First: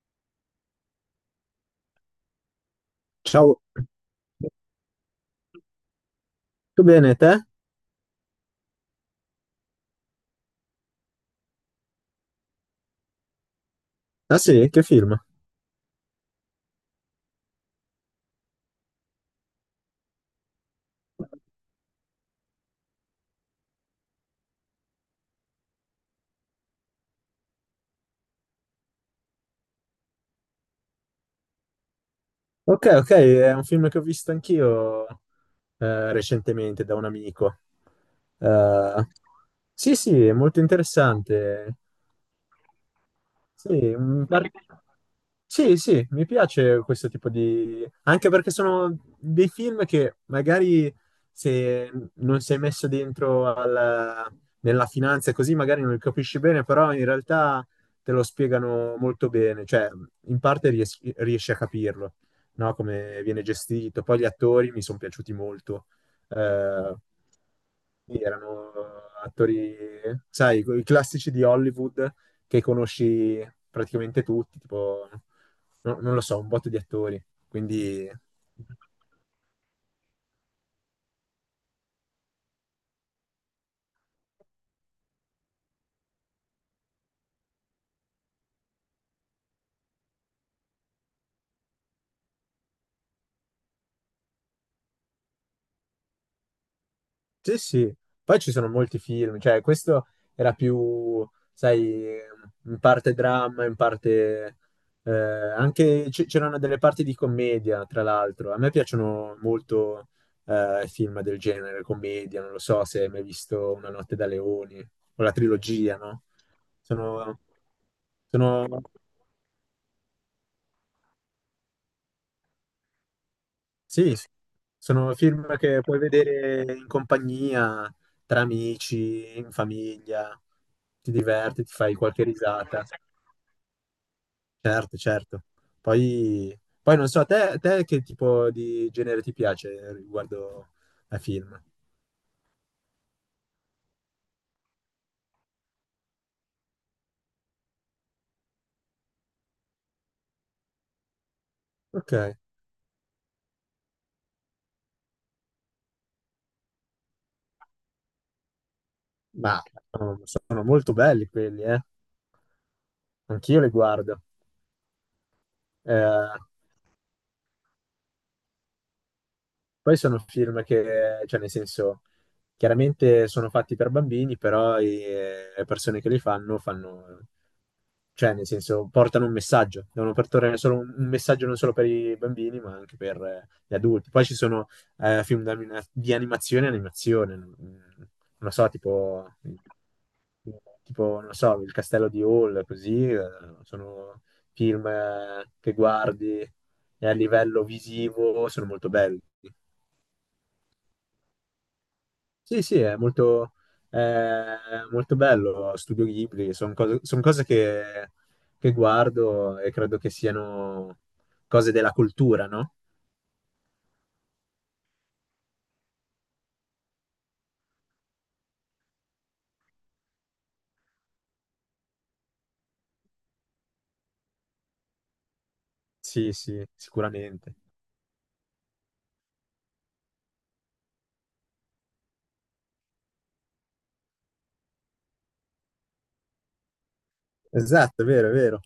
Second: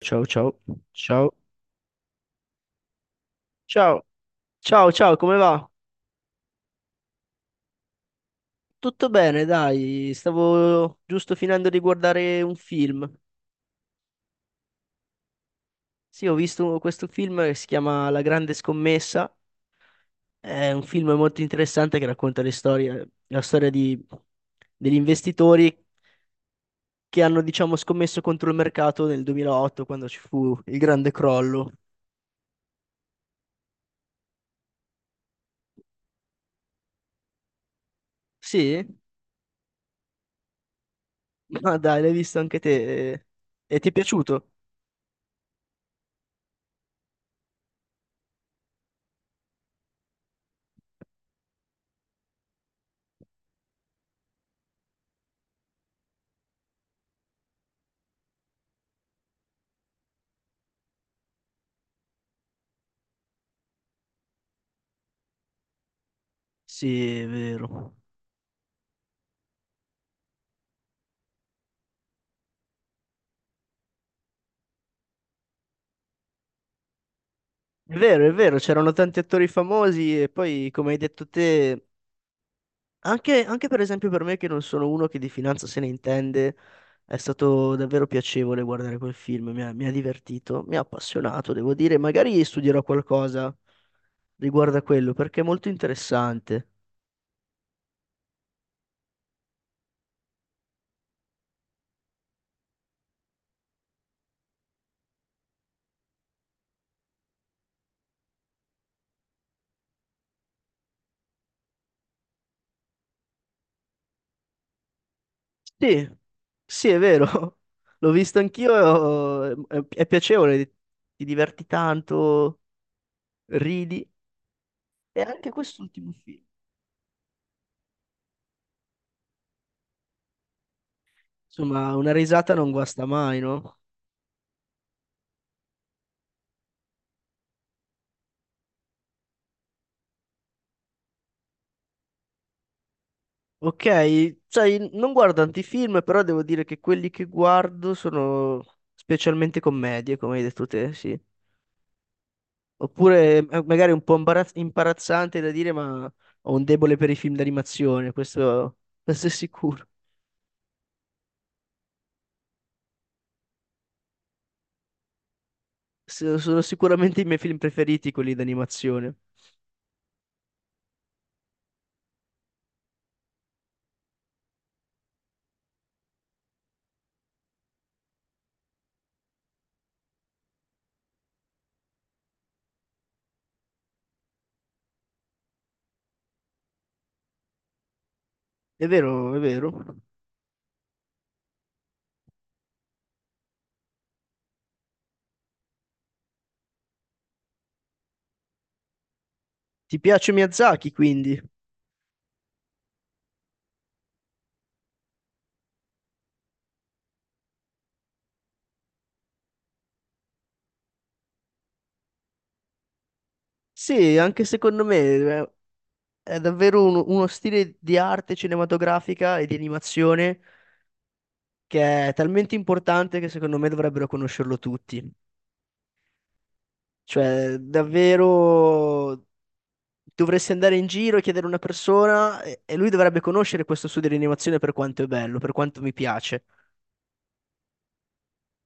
Ciao ciao, ciao, Ciao, ciao, ciao, ciao, come va? tutto bene te? Tutto bene, dai, stavo giusto finendo di guardare un film. Ah sì, che film? Sì, ho visto questo film che si chiama La Grande Scommessa, è un film molto interessante che racconta la storia degli investitori che hanno, diciamo, scommesso contro il mercato nel 2008 quando ci fu il grande crollo. Ok, ok, è un film che ho visto anch'io recentemente da un amico. Sì? Eh, sì, sì, è molto Ma interessante. dai, l'hai visto anche te e Sì, e ti è un piaciuto? par- sì, sì, mi piace questo tipo di, anche perché sono dei film che magari se non sei messo dentro nella finanza e così magari non li capisci bene, però in realtà te lo spiegano molto bene, cioè in parte riesci a capirlo, no? Come viene gestito. Poi gli attori mi sono piaciuti molto. Eh, Sì, è vero. sì, erano attori, sai, i classici di Hollywood che conosci praticamente tutti, tipo non lo so, un botto di attori. È Quindi vero, è vero, c'erano tanti attori famosi e poi, come hai detto te, anche per esempio per me che non sono uno che di finanza se ne intende, è stato davvero piacevole guardare quel film, mi ha divertito, mi ha appassionato, devo dire, magari studierò qualcosa riguardo a quello perché è molto interessante. sì, sì. Poi ci sono molti film, cioè questo era più, sai, in parte dramma, in parte anche c'erano delle parti di commedia, tra l'altro. A me piacciono molto film del genere, commedia, non lo so se hai mai visto Una notte da leoni o la trilogia, Sì, no? sì, è vero, Sono, l'ho visto sono anch'io, è piacevole, ti diverti tanto, ridi, Sì, sì, sono e anche film che puoi quest'ultimo film. vedere in compagnia, tra amici, in famiglia, ti diverti, ti fai Insomma, una qualche risata non risata. guasta mai, no? Certo, certo. Poi non so, a te, che tipo di genere ti piace riguardo ai film? Ok, sai, non guardo tanti film, però devo dire che quelli che guardo sono specialmente commedie, come hai detto te, sì. Ok, Oppure magari un po' imbarazzante da dire, ma ho un debole per i film d'animazione, questo è ma sicuro. sono molto belli quelli, eh? Anch'io li guardo. Eh, Sono sicuramente i miei film preferiti, quelli d'animazione. Poi sono film che, cioè nel senso, chiaramente sono fatti per bambini, però le persone che li fanno cioè nel senso, portano un messaggio, devono portare solo un messaggio non solo per i bambini, ma anche per gli adulti. Poi ci sono film di animazione e animazione, non so, È tipo, vero, è vero. tipo, non so, Il Castello di Hall, così, sono film che guardi e a livello visivo sono molto belli. Ti piace Miyazaki, quindi? Sì, sì, è molto, bello. Studio Ghibli, son cose che guardo e credo che siano cose della cultura, no? Sì, anche secondo me. È davvero uno stile di arte cinematografica e di animazione che è talmente importante che secondo me dovrebbero conoscerlo tutti. Sì, sì, sicuramente. Cioè, davvero dovresti andare in giro e chiedere a una persona e lui dovrebbe conoscere questo studio di animazione per quanto è bello, per quanto mi piace. Esatto, è vero, è vero.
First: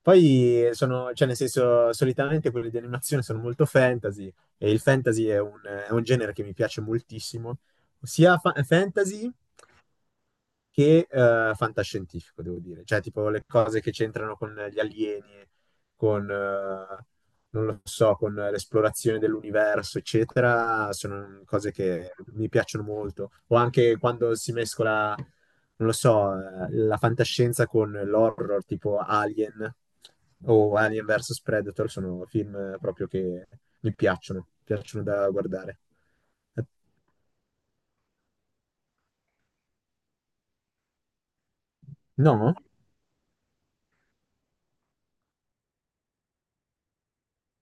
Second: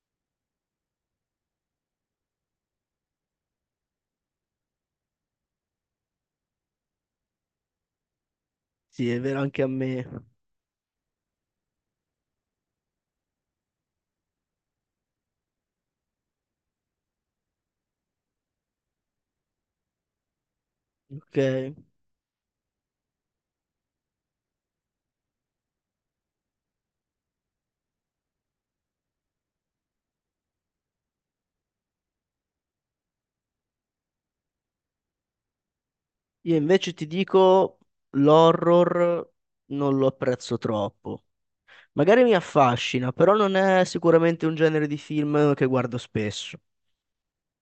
Poi cioè nel senso, solitamente quelli di animazione sono molto fantasy e il fantasy è un genere che mi piace moltissimo, sia Sì, è fantasy vero anche a me. che fantascientifico, devo dire. Cioè, tipo le cose che c'entrano con gli alieni, con, non lo so, con l'esplorazione dell'universo, eccetera, Ok. sono cose che mi piacciono molto. O anche quando si mescola, non lo so, la fantascienza con l'horror, tipo Alien o Alien vs Predator, sono film proprio che mi piacciono da guardare. Io Eh, invece ti dico l'horror non lo apprezzo troppo. Magari mi No? affascina, però non è sicuramente un genere di film che guardo spesso.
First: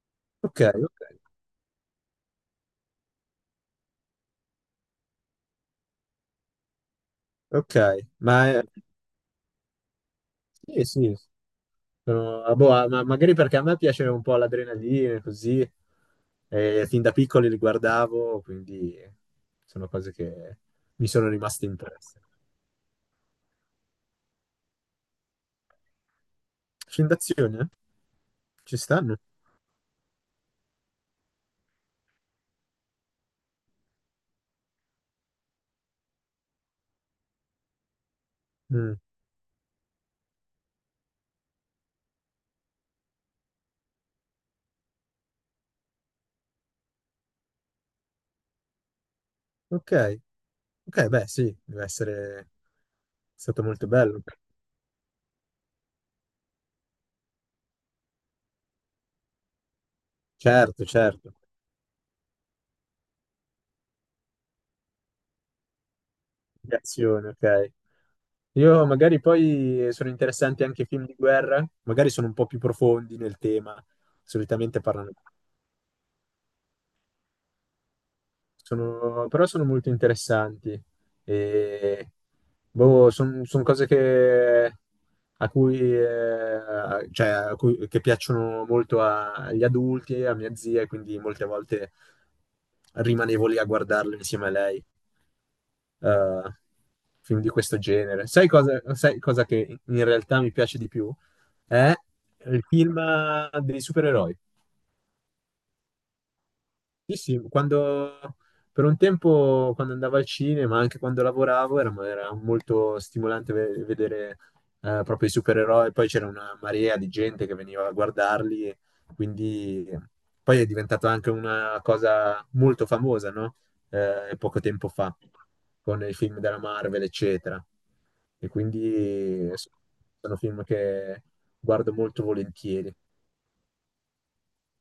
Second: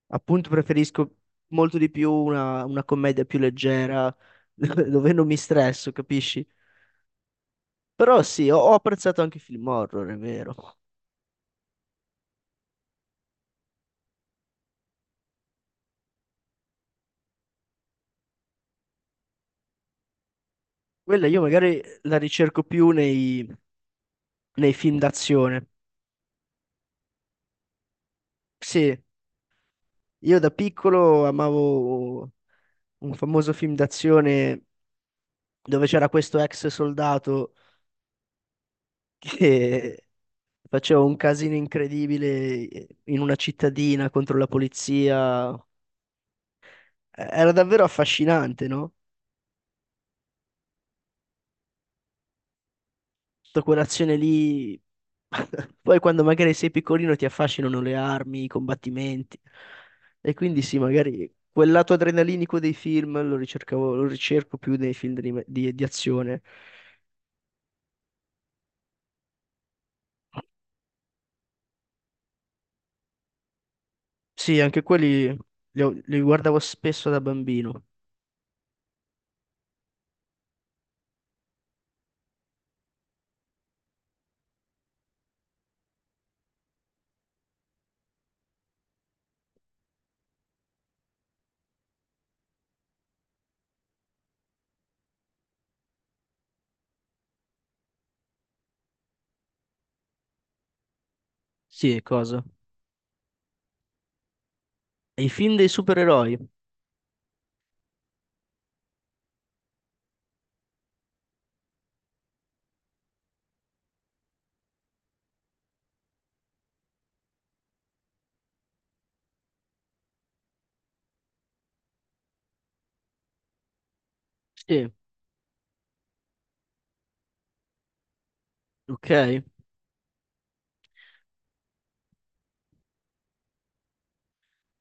Appunto, Ok, ok, preferisco molto di più una commedia più leggera, dove non mi stresso, capisci? ok. Però Ma sì, ho, ho apprezzato anche i film horror, è vero. sì, sì, ah, boh, ah, ma magari perché a me piace un po' l'adrenalina, così, e fin da piccoli li guardavo, quindi sono cose che mi Quella sono io rimaste magari la impresse. ricerco più nei film d'azione. Film d'azione? Ci Sì, stanno? io da piccolo amavo un famoso film d'azione dove c'era questo ex soldato Mm. che faceva un casino incredibile in una cittadina contro la polizia. Era davvero affascinante, no? Ok, ok, beh, sì, deve essere Sta stato molto colazione bello. lì. Poi quando magari sei piccolino ti affascinano le armi, i combattimenti. E quindi sì, Certo, certo, magari quel lato adrenalinico dei film lo ricercavo, lo ricerco più nei film di azione. di azione, ok. Io magari poi sono interessanti anche i film di guerra, magari sono un po' più profondi nel tema, Sì, solitamente anche parlano. quelli li guardavo spesso da bambino. Però sono molto interessanti e boh, sono cose a cui, cioè, che piacciono molto agli adulti, a mia zia, e quindi molte volte rimanevo lì a guardarle insieme a lei, eh, film di questo genere. Sai cosa che in realtà mi piace di più? È Sì, cosa? il film dei supereroi. I film dei supereroi. Sì, sì, quando per un tempo quando andavo al cinema, anche quando lavoravo, era molto stimolante vedere proprio i supereroi. Poi c'era una marea di gente che veniva a guardarli, e quindi poi è diventata anche una cosa molto famosa, no? Poco tempo Sì, fa, con i film della Marvel, eccetera. E ok. quindi sono film che guardo molto volentieri.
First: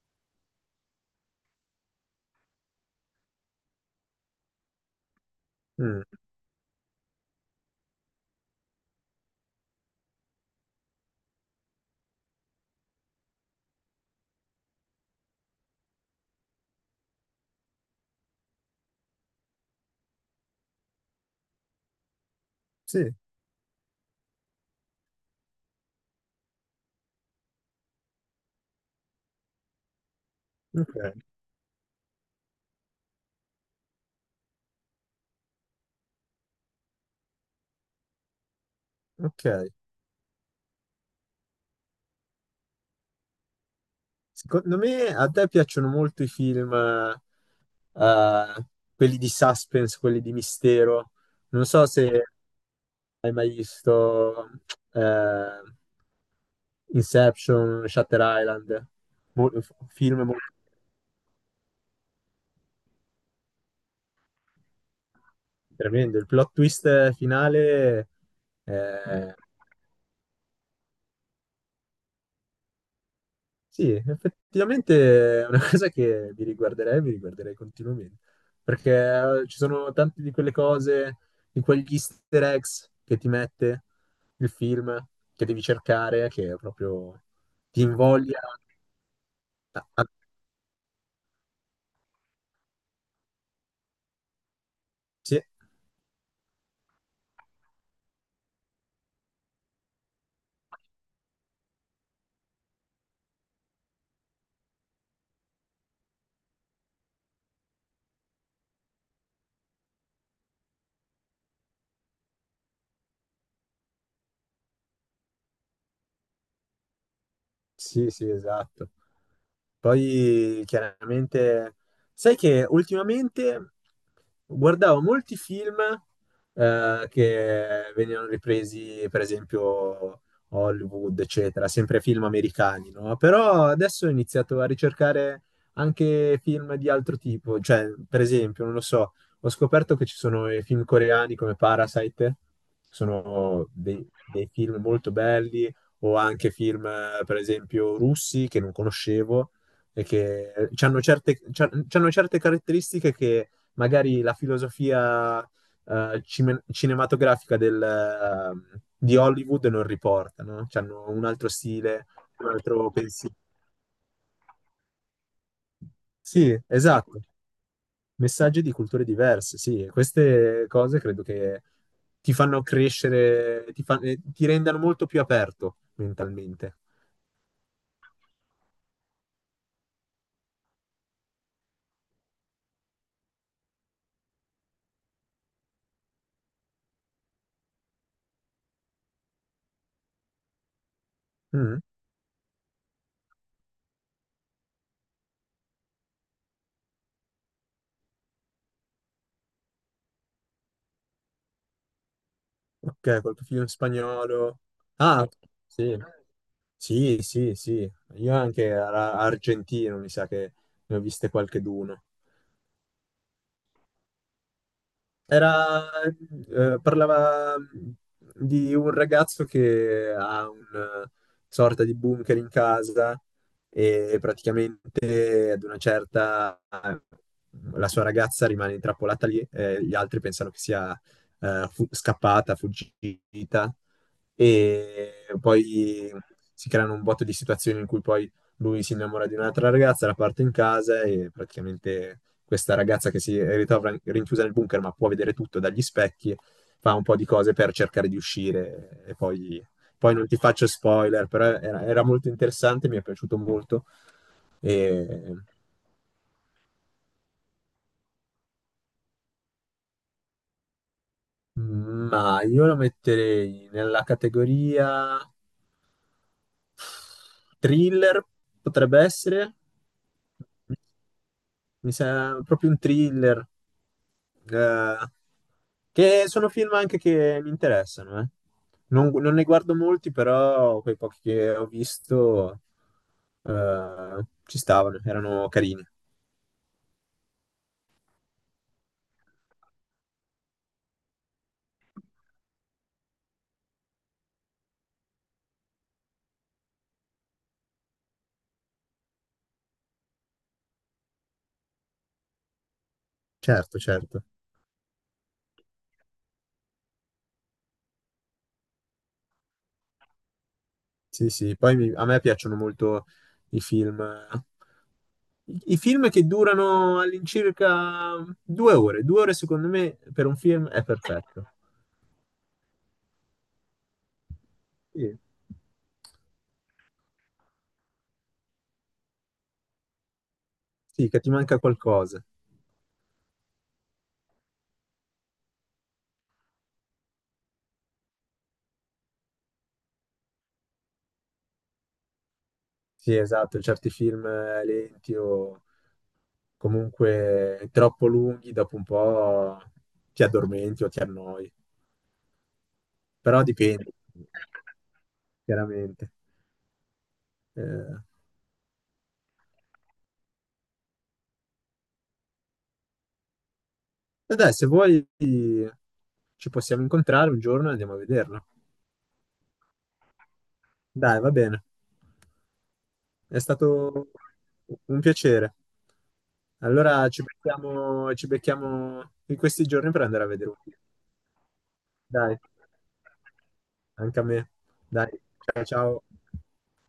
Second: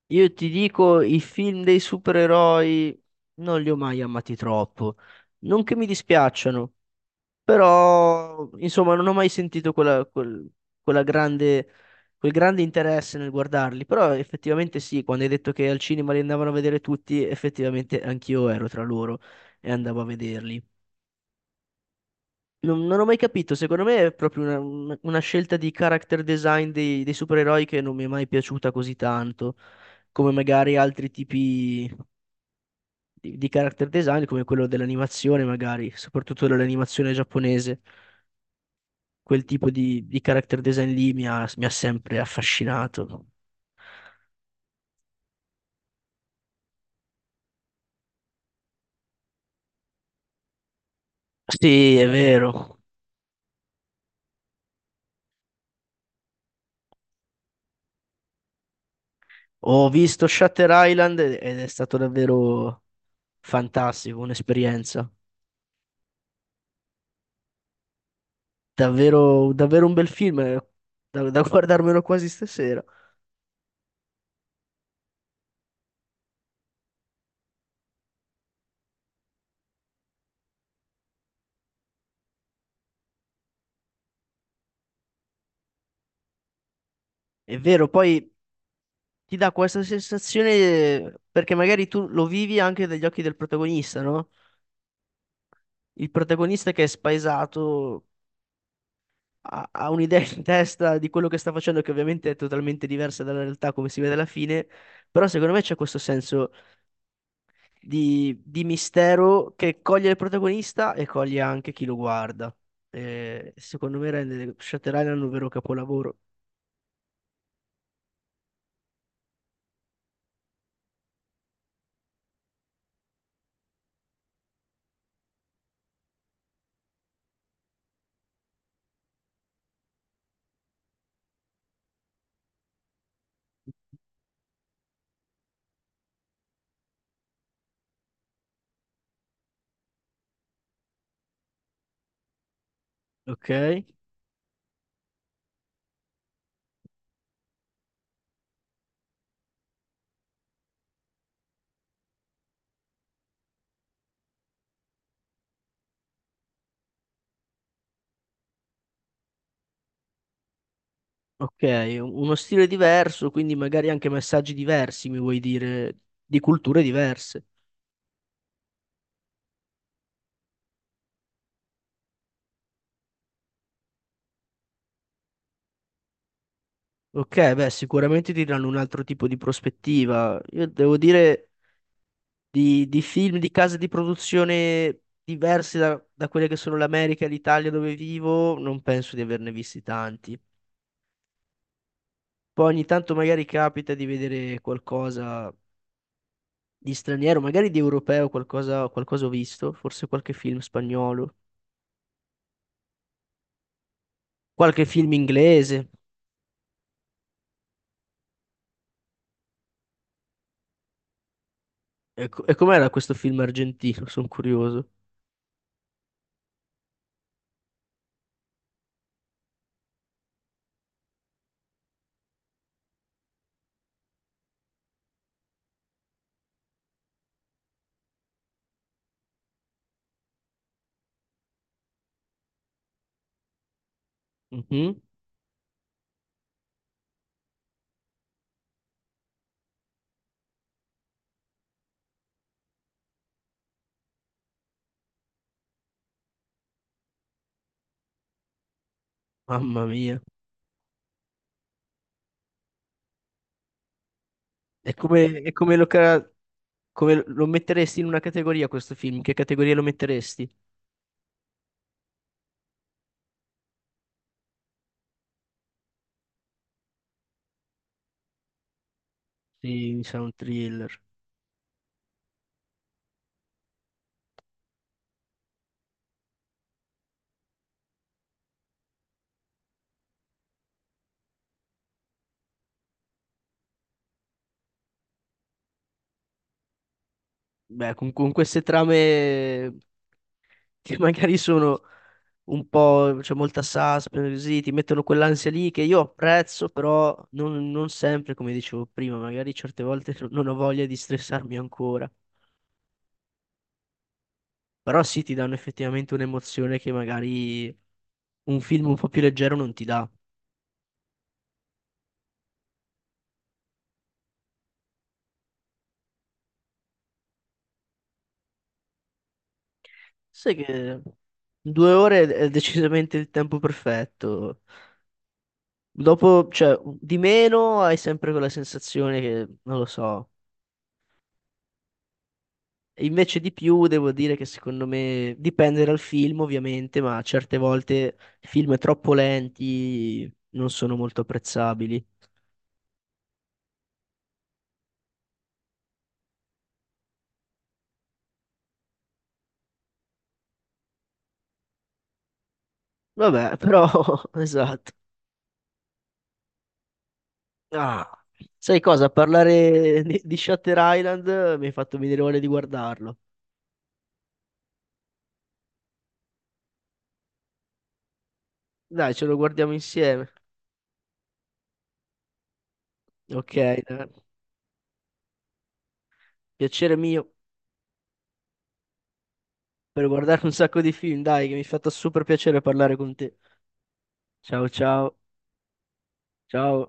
Io ti dico, i film dei supereroi non li ho mai amati troppo. Non che mi Mm, dispiacciano. Però, insomma, non ho mai sentito quella, quel, quella grande, quel grande interesse nel guardarli. Però effettivamente sì, quando hai detto che al cinema li andavano a vedere tutti, effettivamente anch'io ero tra loro e andavo a vederli. Non ho sì, mai capito, secondo me è proprio una scelta di character design dei supereroi che non mi è mai piaciuta così tanto, come magari altri ok, tipi di character design, come quello dell'animazione, magari, soprattutto dell'animazione giapponese. Quel tipo ok. di character design lì mi ha sempre affascinato. Secondo me a te piacciono molto i film, quelli di suspense, quelli di mistero. Non so Sì, è se vero. hai mai visto eh, Inception, Shutter Island, Mo- Ho film visto molto Shutter Island ed è stato davvero fantastico, un'esperienza. tremendo. Il plot twist finale eh, Davvero, davvero un bel film, da guardarmelo quasi stasera. Sì, effettivamente è una cosa che mi riguarderei continuamente, perché ci sono tante di quelle cose, di quegli easter eggs che ti mette il film, che devi cercare, che proprio È ti vero, poi invoglia ti dà a, questa a- sensazione, perché magari tu lo vivi anche dagli occhi del protagonista, no? sì. Il protagonista che è spaesato ha un'idea in testa di quello che sta facendo, che ovviamente è totalmente diversa dalla realtà, come si vede alla fine. Però secondo me c'è questo senso di mistero che coglie il protagonista e coglie anche chi lo guarda. E secondo me rende Shutter Island un vero capolavoro. Sì, sì, esatto. Poi chiaramente, sai che ultimamente guardavo molti film che venivano ripresi, per esempio, Hollywood, eccetera, sempre film americani, no? Però adesso ho iniziato a ricercare anche film di altro tipo, cioè, per esempio, non lo so, ho scoperto che ci sono i film coreani come Parasite, sono Ok? dei film molto belli o anche film, per esempio, russi che non conoscevo e che hanno certe, c'hanno certe caratteristiche che magari la filosofia cinematografica di Hollywood non riporta, no? C'hanno un altro Ok, stile, uno un stile altro diverso, pensiero. quindi magari anche messaggi diversi, mi vuoi dire, di Sì, culture esatto. diverse. Messaggi di culture diverse, sì, e queste cose credo che ti fanno crescere, ti rendano molto più aperto mentalmente. Ok, beh, sicuramente ti danno un altro tipo di prospettiva. Io devo dire, di film, di case di produzione diverse da quelle che sono l'America e l'Italia dove vivo, non penso di averne visti tanti. Mm. Poi ogni tanto magari capita di vedere qualcosa di straniero, magari di europeo, qualcosa ho visto, forse qualche film spagnolo, Ok, col tuo film spagnolo. qualche film Ah, inglese. sì, sì, sì, sì. Io anche argentino, mi sa che ne ho viste qualcheduno. E com'era questo film argentino? Sono curioso. Era, Parlava di un ragazzo che ha una sorta di bunker in casa e praticamente ad una certa la sua ragazza rimane intrappolata lì e gli altri pensano che sia scappata, fuggita Mhm. e poi si creano un botto di situazioni in cui poi lui si innamora di un'altra ragazza, la parte in casa e praticamente questa ragazza che si ritrova rinchiusa nel bunker ma può vedere tutto dagli specchi, fa un po' di cose per cercare di uscire e poi, Mamma poi mia. non ti faccio spoiler, però era molto interessante, mi è piaciuto molto. E E- come lo metteresti in una categoria questo film? In che categoria lo metteresti? Ma io lo metterei nella categoria thriller, potrebbe essere. Sì, mi sa un thriller. Mi sembra proprio un thriller, eh, che sono film anche che mi interessano, eh. Non ne guardo molti, però quei pochi che ho visto, ci stavano, erano carini. Beh, con queste trame che magari sono un po', c'è molta suspense, così, ti mettono quell'ansia lì che io apprezzo, però non sempre, come dicevo prima, magari certe volte non ho voglia di stressarmi ancora. Certo, certo. Però sì, ti danno effettivamente un'emozione che magari un film un po' più leggero non ti dà. Sì, sì, poi a me piacciono molto i film, i film, che durano all'incirca 2 ore. Due ore, secondo me, per un Sai film è che perfetto. 2 ore è decisamente il tempo perfetto. Sì, Dopo, cioè, di meno hai sempre quella sensazione che, non lo so. sì, che ti manca qualcosa. Invece di più devo dire che secondo me dipende dal film ovviamente, ma certe volte film troppo lenti non sono molto apprezzabili. Sì, esatto, certi film lenti o comunque troppo lunghi, dopo un po' ti addormenti o ti annoi, però Vabbè, però dipende, esatto. chiaramente. Eh, Ah, sai cosa? Parlare di Shutter Island mi hai fatto venire voglia di guardarlo. e dai, se vuoi ci possiamo incontrare un giorno e andiamo a vederlo. Dai, ce lo guardiamo insieme. Dai, va bene, è Ok, stato un piacere. piacere Allora ci mio becchiamo, ci becchiamo in questi giorni per per andare a guardare vedere un un film. sacco di film, dai, che mi è fatto super Dai, piacere parlare con te. anche a me. Ciao Dai, ciao, ciao ciao. ciao.